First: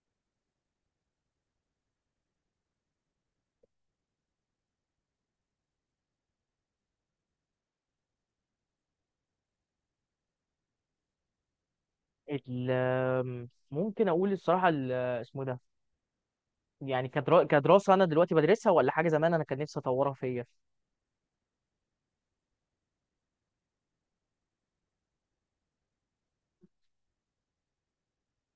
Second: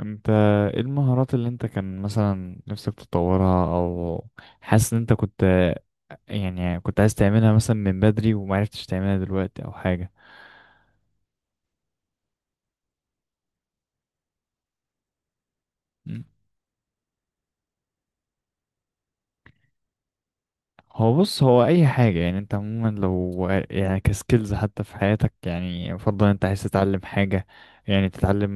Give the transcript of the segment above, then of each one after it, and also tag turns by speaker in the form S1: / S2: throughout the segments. S1: انت، ايه المهارات اللي انت كان مثلا نفسك تطورها او حاسس ان انت كنت؟ يعني كنت عايز تعملها مثلا من بدري ومعرفتش تعملها دلوقتي او حاجة؟
S2: ممكن اقول الصراحه اسمه ده.
S1: مم.
S2: يعني كدراسه انا دلوقتي بدرسها ولا حاجه زمان انا كان نفسي اطورها فيا.
S1: هو بص، هو اي حاجة يعني انت عموما لو يعني كسكيلز حتى في حياتك، يعني يفضل انت عايز تتعلم حاجة، يعني تتعلم،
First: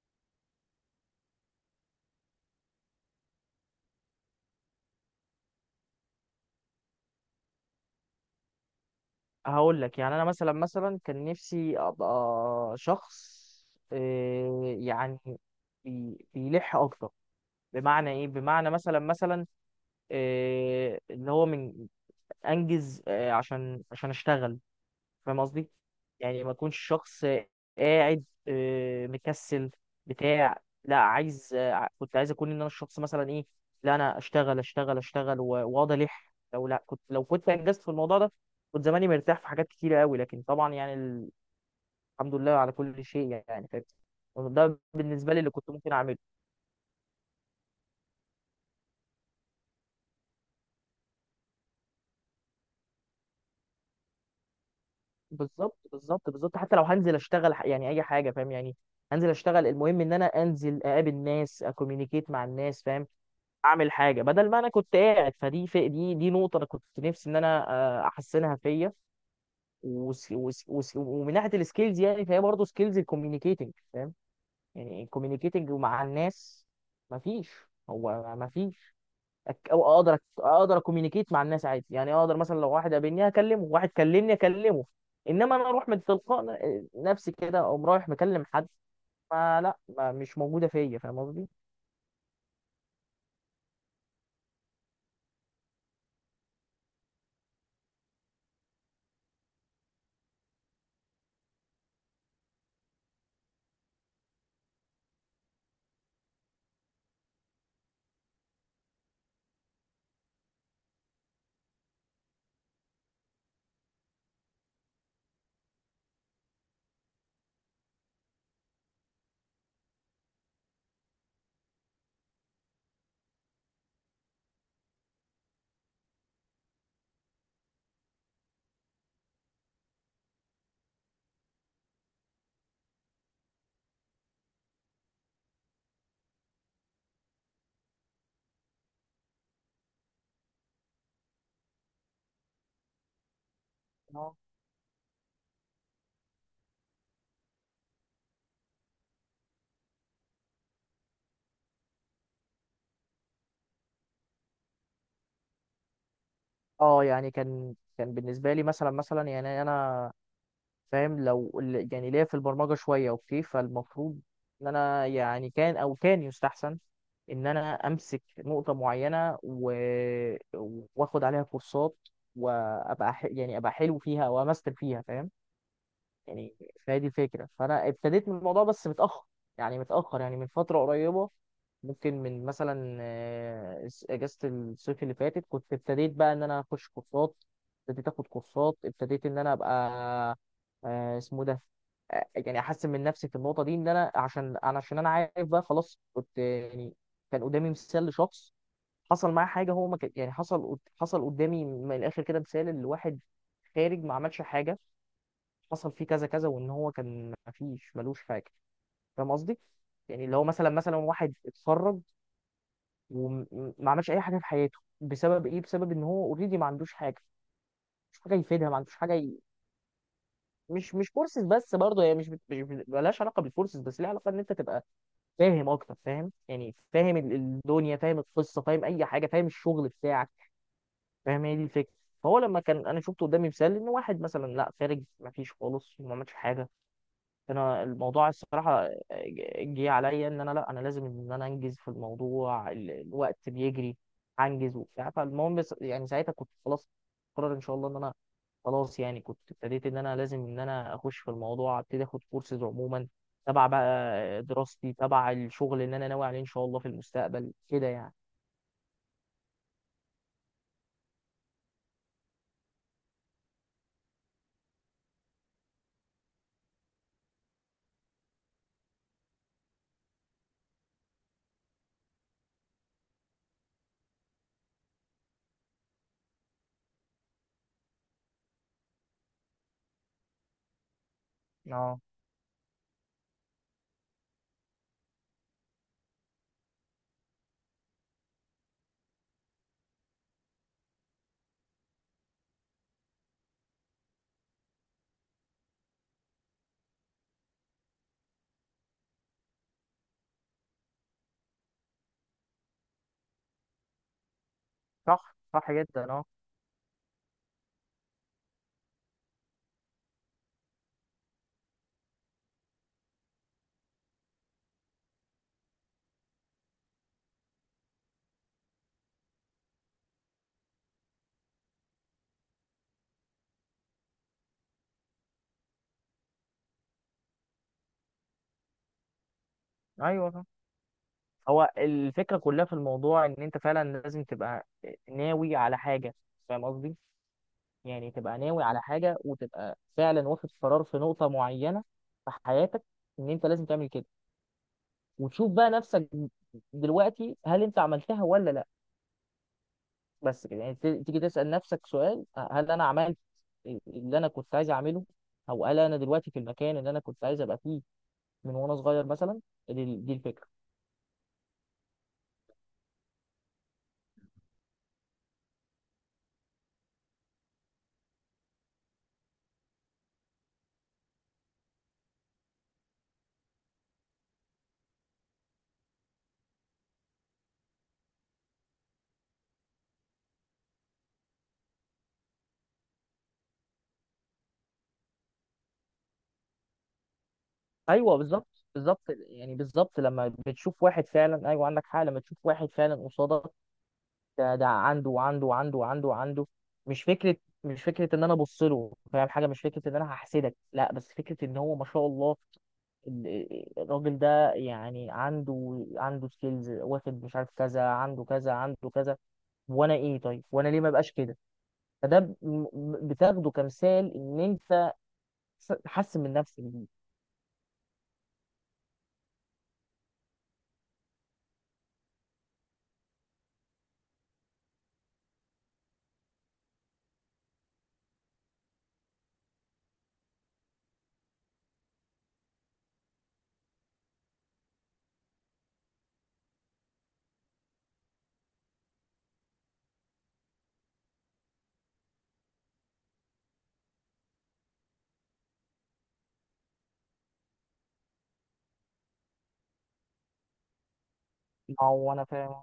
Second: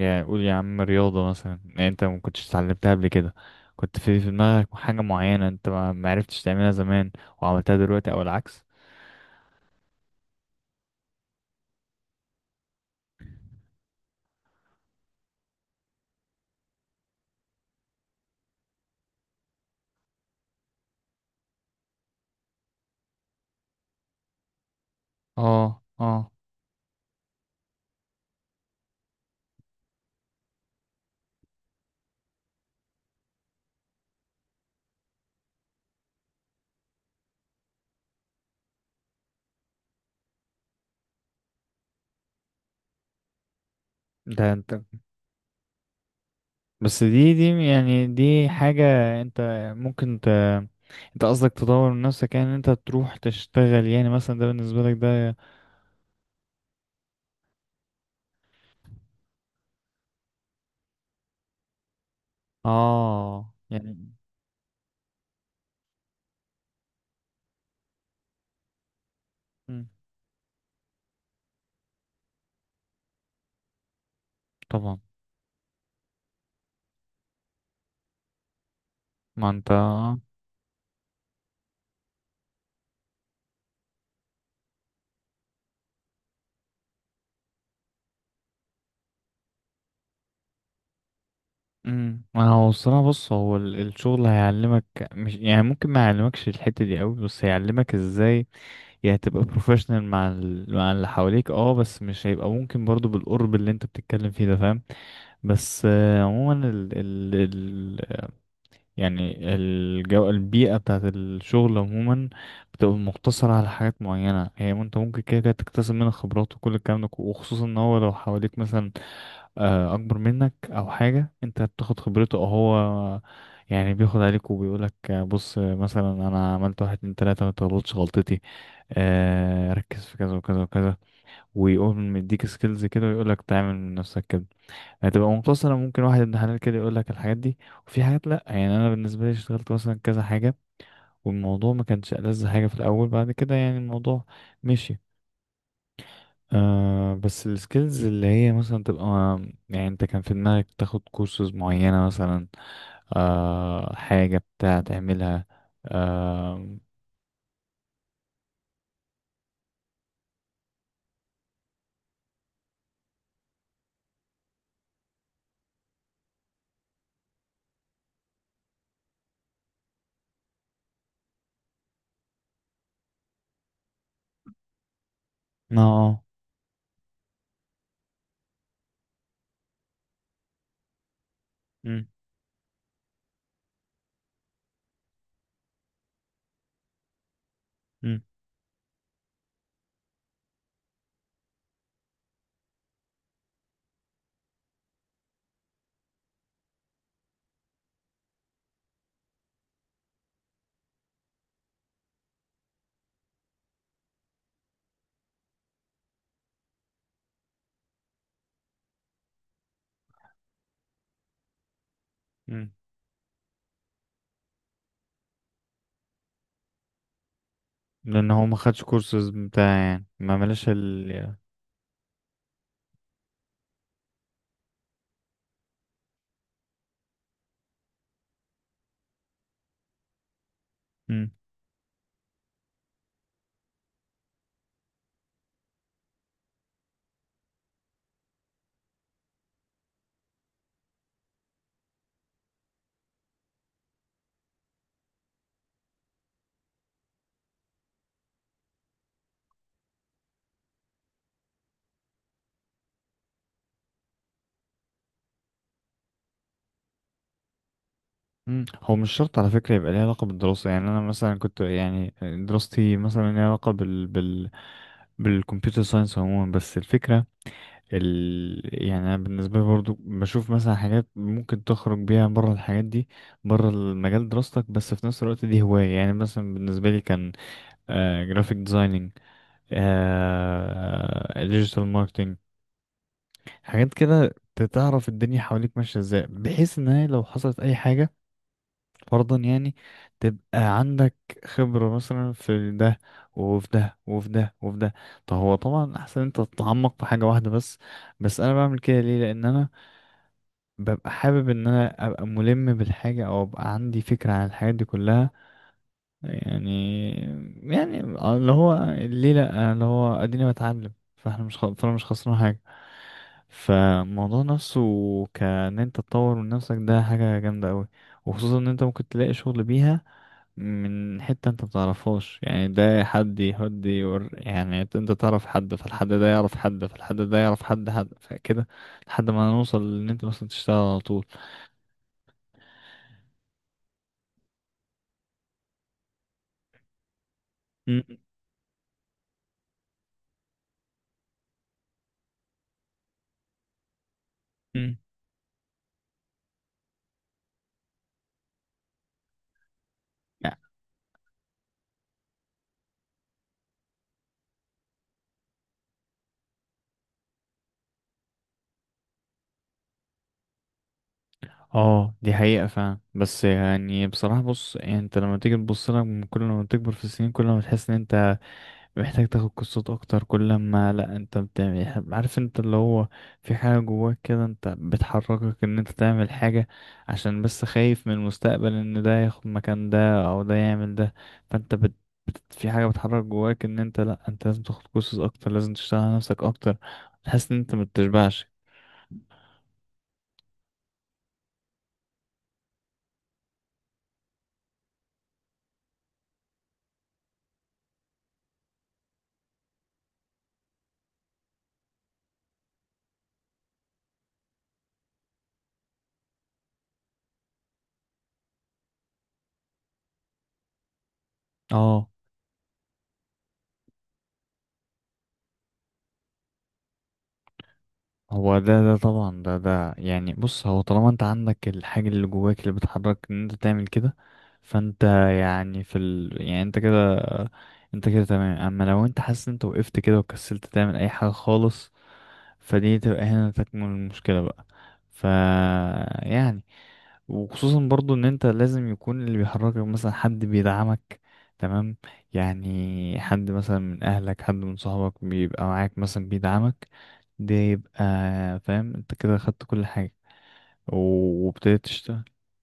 S1: يعني قول يا عم رياضة مثلا، يعني انت ما كنتش اتعلمتها قبل كده، كنت في دماغك حاجة معينة انت ما معرفتش تعملها زمان وعملتها دلوقتي او العكس.
S2: هقول لك، يعني انا مثلا كان نفسي ابقى شخص، يعني بيلح اكتر. بمعنى ايه؟ بمعنى مثلا اللي هو من انجز، عشان اشتغل، فاهم قصدي؟
S1: اه اه.
S2: يعني ما اكونش شخص قاعد، مكسل، بتاع لا عايز. كنت عايز اكون ان انا الشخص مثلا ايه؟ لا انا اشتغل واقعد الح لو لا كنت، لو كنت انجزت في الموضوع ده، كنت زماني مرتاح في حاجات كتيره قوي. لكن طبعا يعني الحمد لله على كل شيء، يعني
S1: ده
S2: فاهم.
S1: انت،
S2: ده بالنسبه لي اللي كنت ممكن اعمله.
S1: بس دي يعني دي حاجة انت ممكن انت قصدك تطور من نفسك، يعني ان انت تروح تشتغل، يعني مثلا ده بالنسبة لك ده.
S2: بالظبط بالظبط بالظبط. حتى لو هنزل اشتغل، يعني اي حاجه، فاهم يعني؟ هنزل اشتغل، المهم ان انا انزل اقابل ناس، اكوميونيكيت مع الناس، فاهم؟
S1: اه
S2: اعمل
S1: يعني.
S2: حاجه بدل ما انا كنت قاعد. فدي في دي نقطه انا كنت نفسي ان انا احسنها فيا.
S1: مم،
S2: وس وس وس ومن ناحيه السكيلز، يعني فهي برضه سكيلز الكوميونيكيتنج، فاهم؟
S1: طبعا.
S2: يعني الكوميونيكيتنج مع الناس مفيش، مفيش
S1: ما انت.
S2: أو اقدر. اكوميونيكيت مع الناس عادي، يعني اقدر مثلا لو واحد قابلني اكلمه، واحد كلمني اكلمه، انما انا اروح من تلقاء نفسي كده اقوم رايح مكلم حد، ما لا ما مش موجوده فيا، فاهم قصدي؟
S1: مم، ما هو الصراحة بص، هو الشغل هيعلمك، مش يعني ممكن ما يعلمكش الحتة دي قوي، بس هيعلمك ازاي يعني تبقى بروفيشنال مع مع اللي حواليك، اه بس مش هيبقى ممكن برضو بالقرب اللي انت بتتكلم فيه ده، فاهم؟ بس عموما يعني الجو، البيئة بتاعت الشغل عموما بتبقى مقتصرة على حاجات معينة، هي ما انت ممكن كده كده تكتسب منها خبرات وكل الكلام ده، وخصوصا ان هو لو حواليك مثلا أكبر منك أو حاجة، انت بتاخد خبرته، أو هو يعني بياخد عليك وبيقولك بص، مثلا أنا عملت واحد اتنين تلاتة، متغلطش غلطتي، ركز في كذا وكذا وكذا، ويقوم مديك سكيلز كده ويقولك تعمل من نفسك كده. هتبقى مقتصرة، ممكن واحد ابن حلال كده يقول لك الحاجات دي، وفي حاجات لأ. يعني أنا بالنسبة لي اشتغلت مثلا كذا حاجة والموضوع ما كانش ألذ حاجة في الأول، بعد كده يعني الموضوع مشي. آه بس السكيلز اللي هي مثلا تبقى، يعني أنت كان في دماغك تاخد كورسز معينة مثلا، آه حاجة بتاع تعملها، آه.
S2: اه يعني كان بالنسبه لي مثلا، يعني انا فاهم لو يعني ليا في البرمجه شويه، اوكي، فالمفروض ان انا يعني كان، او كان يستحسن ان انا امسك نقطه معينه واخد عليها كورسات، وابقى يعني ابقى حلو فيها او امستر فيها، فاهم
S1: اه آه.
S2: يعني؟ فهي دي الفكرة. فأنا ابتديت من الموضوع بس متأخر، يعني متأخر، يعني من فترة قريبة.
S1: مم.
S2: ممكن من مثلا أجازة الصيف اللي فاتت كنت ابتديت بقى إن أنا أخش كورسات. ابتديت
S1: مم.
S2: آخد كورسات، ابتديت إن أنا أبقى اسمه ده، يعني أحسن من نفسي في النقطة دي. إن أنا عشان أنا عارف بقى، خلاص كنت يعني كان قدامي مثال لشخص حصل معاه حاجة. هو ما كان يعني حصل قدامي من الآخر كده مثال لواحد خارج ما عملش حاجة. حصل فيه كذا كذا، وان هو كان مفيش ملوش حاجه، فاهم قصدي؟ يعني اللي هو مثلا واحد اتخرج
S1: مم.
S2: وما عملش اي حاجه في حياته. بسبب ايه؟ بسبب ان هو اوريدي ما عندوش حاجه، مش
S1: لأن
S2: حاجه
S1: هو ما
S2: يفيدها، ما
S1: خدش
S2: عندوش حاجه
S1: كورسز،
S2: ي...
S1: بتاع يعني ما ملاش
S2: مش
S1: ال.
S2: كورسز بس، برضه هي مش بت... مش بت- ملهاش علاقه بالكورسز بس، ليها علاقه ان انت تبقى فاهم اكتر، فاهم يعني، فاهم الدنيا، فاهم القصه، فاهم اي حاجه، فاهم الشغل بتاعك، فاهم. هي دي الفكره. فهو لما كان انا شفت قدامي مثال ان واحد مثلا لا خارج ما فيش خالص وما عملش حاجه، انا الموضوع الصراحه جه عليا ان انا، لا انا لازم ان انا انجز في الموضوع، الوقت بيجري، هنجز وبتاع. فالمهم يعني ساعتها كنت خلاص قرر ان شاء الله ان انا خلاص، يعني كنت ابتديت ان انا لازم ان انا اخش في الموضوع، ابتدي اخد كورسز عموما تبع بقى دراستي، تبع الشغل اللي انا ناوي عليه ان شاء الله في المستقبل كده يعني.
S1: مم. هو مش شرط على فكرة يبقى ليه علاقة بالدراسة، يعني أنا مثلا كنت يعني دراستي مثلا ليها علاقة بال بالكمبيوتر ساينس عموما، بس الفكرة يعني أنا بالنسبة لي برضو بشوف مثلا حاجات ممكن تخرج بيها بره الحاجات دي، بره المجال دراستك، بس في نفس الوقت دي هواية. يعني مثلا بالنسبة لي كان آه جرافيك ديزايننج، آه ديجيتال
S2: اه
S1: ماركتنج، حاجات كده. تعرف الدنيا حواليك ماشية ازاي، بحيث ان هي لو حصلت اي حاجة فرضا يعني تبقى عندك خبرة مثلا في ده وفي ده وفي ده وفي ده. طب هو طبعا احسن انت تتعمق في حاجة واحدة بس، بس انا بعمل كده ليه؟ لان انا ببقى حابب ان انا ابقى ملم بالحاجة او ابقى عندي فكرة عن الحاجات دي كلها.
S2: صح، صح جدا، اه.
S1: يعني يعني اللي هو ليه؟ لأ، اللي هو اديني بتعلم، فاحنا مش خ... فانا مش خسران حاجة. فالموضوع نفسه كان انت تطور من نفسك، ده حاجة جامدة قوي، وخصوصا ان انت ممكن تلاقي شغل بيها من حتة انت متعرفهاش. يعني ده حد يهد يور، يعني انت تعرف حد فالحد ده يعرف حد فالحد ده يعرف حد حد فكده لحد ما نوصل ان انت
S2: ايوه صح،
S1: مثلا تشتغل على طول.
S2: هو الفكره كلها في الموضوع ان انت فعلا لازم تبقى ناوي على حاجه، فاهم قصدي؟
S1: م-
S2: يعني تبقى ناوي على حاجة، وتبقى فعلا واخد قرار في نقطة معينة في حياتك إن أنت لازم تعمل كده،
S1: م.
S2: وتشوف بقى نفسك دلوقتي هل أنت عملتها ولا لا. بس كده يعني تيجي تسأل نفسك سؤال، هل أنا عملت اللي أنا كنت عايز أعمله؟ أو هل أنا دلوقتي في المكان اللي أنا كنت عايز أبقى فيه من وأنا صغير مثلا؟ دي الفكرة.
S1: اه دي حقيقة فعلا، بس يعني بصراحة بص، يعني انت لما تيجي تبص لها، من كل ما تكبر في السنين كل ما تحس ان انت محتاج تاخد كورسات اكتر، كل ما لا انت بتعمل، عارف انت اللي هو في حاجة جواك كده انت بتحركك ان انت تعمل حاجة، عشان بس خايف من المستقبل ان ده ياخد مكان ده او ده يعمل ده. فانت بت في حاجة بتحرك جواك ان انت لا انت لازم تاخد كورسات اكتر، لازم تشتغل على نفسك اكتر، تحس ان انت
S2: أيوه
S1: متشبعش.
S2: بالظبط، بالظبط يعني، بالظبط. لما بتشوف واحد فعلا، أيوه عندك حق، لما تشوف واحد فعلا قصادك ده عنده وعنده وعنده وعنده وعنده، مش فكره، مش فكره ان انا ابص له فاهم حاجه، مش فكره ان انا هحسدك، لا، بس فكره ان هو ما شاء الله الراجل ده يعني عنده سكيلز واخد مش عارف كذا، عنده كذا، عنده كذا، وانا ايه؟ طيب وانا ليه ما بقاش كده؟
S1: اه
S2: فده بتاخده كمثال ان انت تحسن من نفسك بيه.
S1: هو ده ده طبعا ده ده، يعني بص هو طالما انت عندك الحاجة اللي جواك اللي بتحرك ان انت تعمل كده، فانت يعني في يعني انت كده، انت كده تمام. اما لو انت حاسس ان انت وقفت كده وكسلت تعمل اي حاجة خالص، فدي تبقى هنا تكمن المشكلة بقى. ف، يعني وخصوصا برضو ان انت لازم يكون اللي بيحركك مثلا حد بيدعمك، تمام؟ يعني حد مثلا من اهلك، حد من صحابك بيبقى معاك مثلا بيدعمك، ده يبقى فاهم انت كده خدت كل حاجة وابتديت
S2: او
S1: تشتغل.
S2: انا فاهم،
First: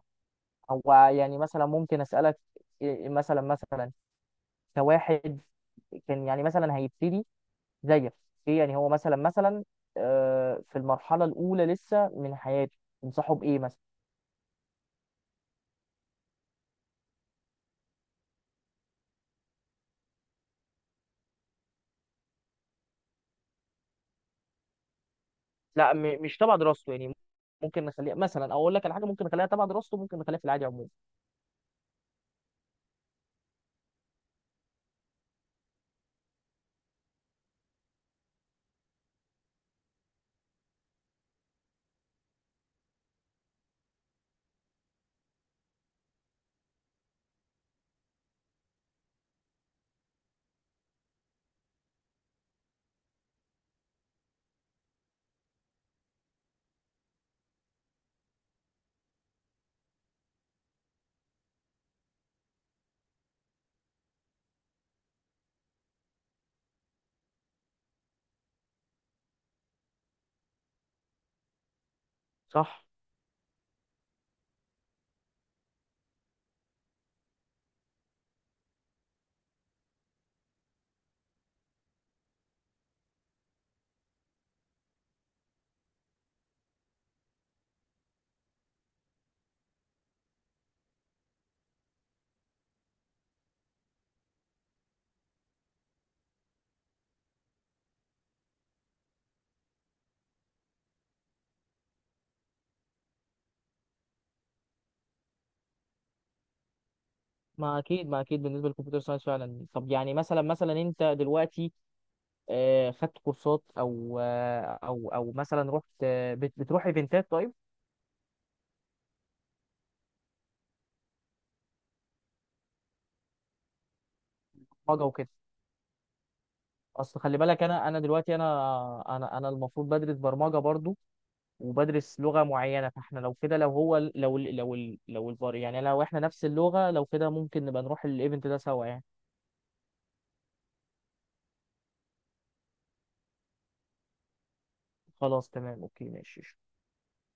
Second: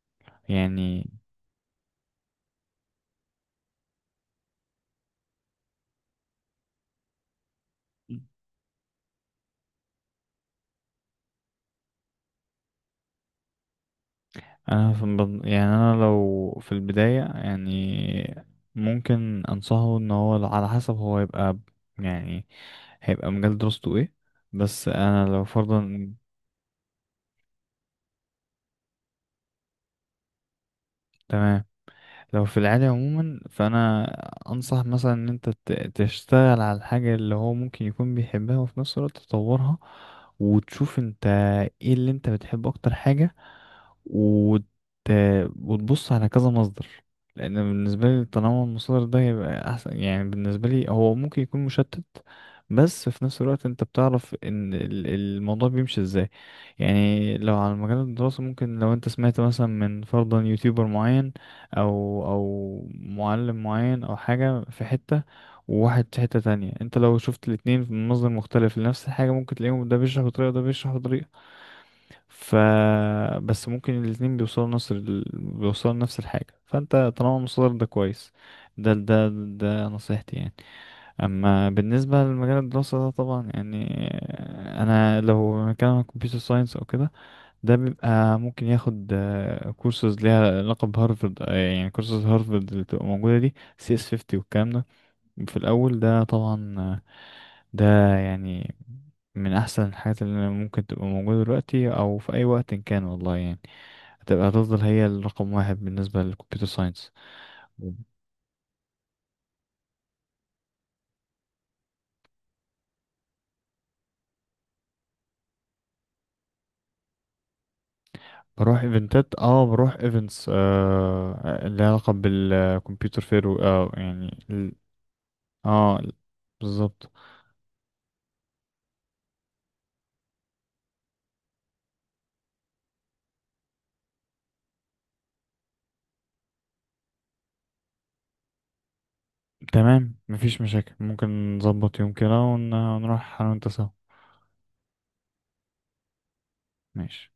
S2: او
S1: يعني
S2: يعني مثلا ممكن اسالك مثلا، كواحد كان يعني مثلا هيبتدي زيك، ايه؟ يعني هو مثلا في المرحله الاولى لسه من حياته، تنصحه بايه مثلا؟
S1: انا يعني انا لو في البداية يعني ممكن انصحه ان هو على حسب هو يبقى يعني هيبقى مجال دراسته ايه، بس انا لو
S2: لا
S1: فرضا.
S2: مش تبع دراسته يعني. ممكن نخليها مثلا، او اقول لك على حاجه، ممكن نخليها تبع دراسته، ممكن نخليها في العادي عموما.
S1: تمام. لو في العادي عموما فانا انصح مثلا ان انت تشتغل على الحاجة اللي هو ممكن يكون بيحبها وفي نفس الوقت تطورها، وتشوف انت ايه اللي انت بتحب اكتر حاجة، وت... وتبص على كذا مصدر، لان بالنسبة لي تنوع المصادر ده يبقى احسن. يعني بالنسبة لي هو ممكن يكون مشتت، بس في نفس الوقت انت بتعرف ان الموضوع بيمشي ازاي. يعني لو على مجال الدراسة، ممكن لو انت سمعت مثلا من فرضا يوتيوبر معين او او معلم معين او حاجة في حتة، وواحد في حتة تانية، انت لو شفت الاتنين من مصدر مختلف لنفس الحاجة ممكن تلاقيهم ده بيشرح بطريقة وده بيشرح بطريقة، ف،
S2: صح،
S1: بس ممكن الاتنين بيوصلوا نفس بيوصلوا نفس الحاجة، فانت طالما المصدر ده كويس، ده ده ده نصيحتي يعني. اما بالنسبة لمجال الدراسة ده طبعا يعني انا لو مكان كمبيوتر ساينس او كده، ده بيبقى ممكن ياخد كورسز ليها علاقة بهارفرد، يعني كورسز هارفرد اللي بتبقى موجودة دي سي اس 50 والكلام ده في الأول، ده طبعا ده يعني من أحسن الحاجات اللي ممكن تبقى موجودة دلوقتي أو في أي وقت إن كان، والله يعني هتبقى، هتفضل هي الرقم واحد بالنسبة للكمبيوتر ساينس.
S2: ما اكيد، بالنسبه للكمبيوتر ساينس فعلا. طب يعني مثلا انت دلوقتي خدت كورسات او مثلا رحت، بتروح ايفنتات، طيب؟
S1: بروح ايفنتات اه، بروح ايفنتس آه اللي لها علاقة بالكمبيوتر، اه يعني
S2: برمجه وكده.
S1: اه بالظبط.
S2: اصل خلي بالك انا، انا دلوقتي انا انا انا المفروض بدرس برمجه برضو، وبدرس لغة معينة، فاحنا لو كده، لو هو، لو لو الفار يعني لو احنا نفس اللغة، لو كده ممكن نبقى نروح الايفنت ده سوا يعني.
S1: تمام، مفيش مشاكل، ممكن نظبط يوم كده ونروح انا وانت سوا.
S2: خلاص تمام اوكي ماشي.
S1: ماشي.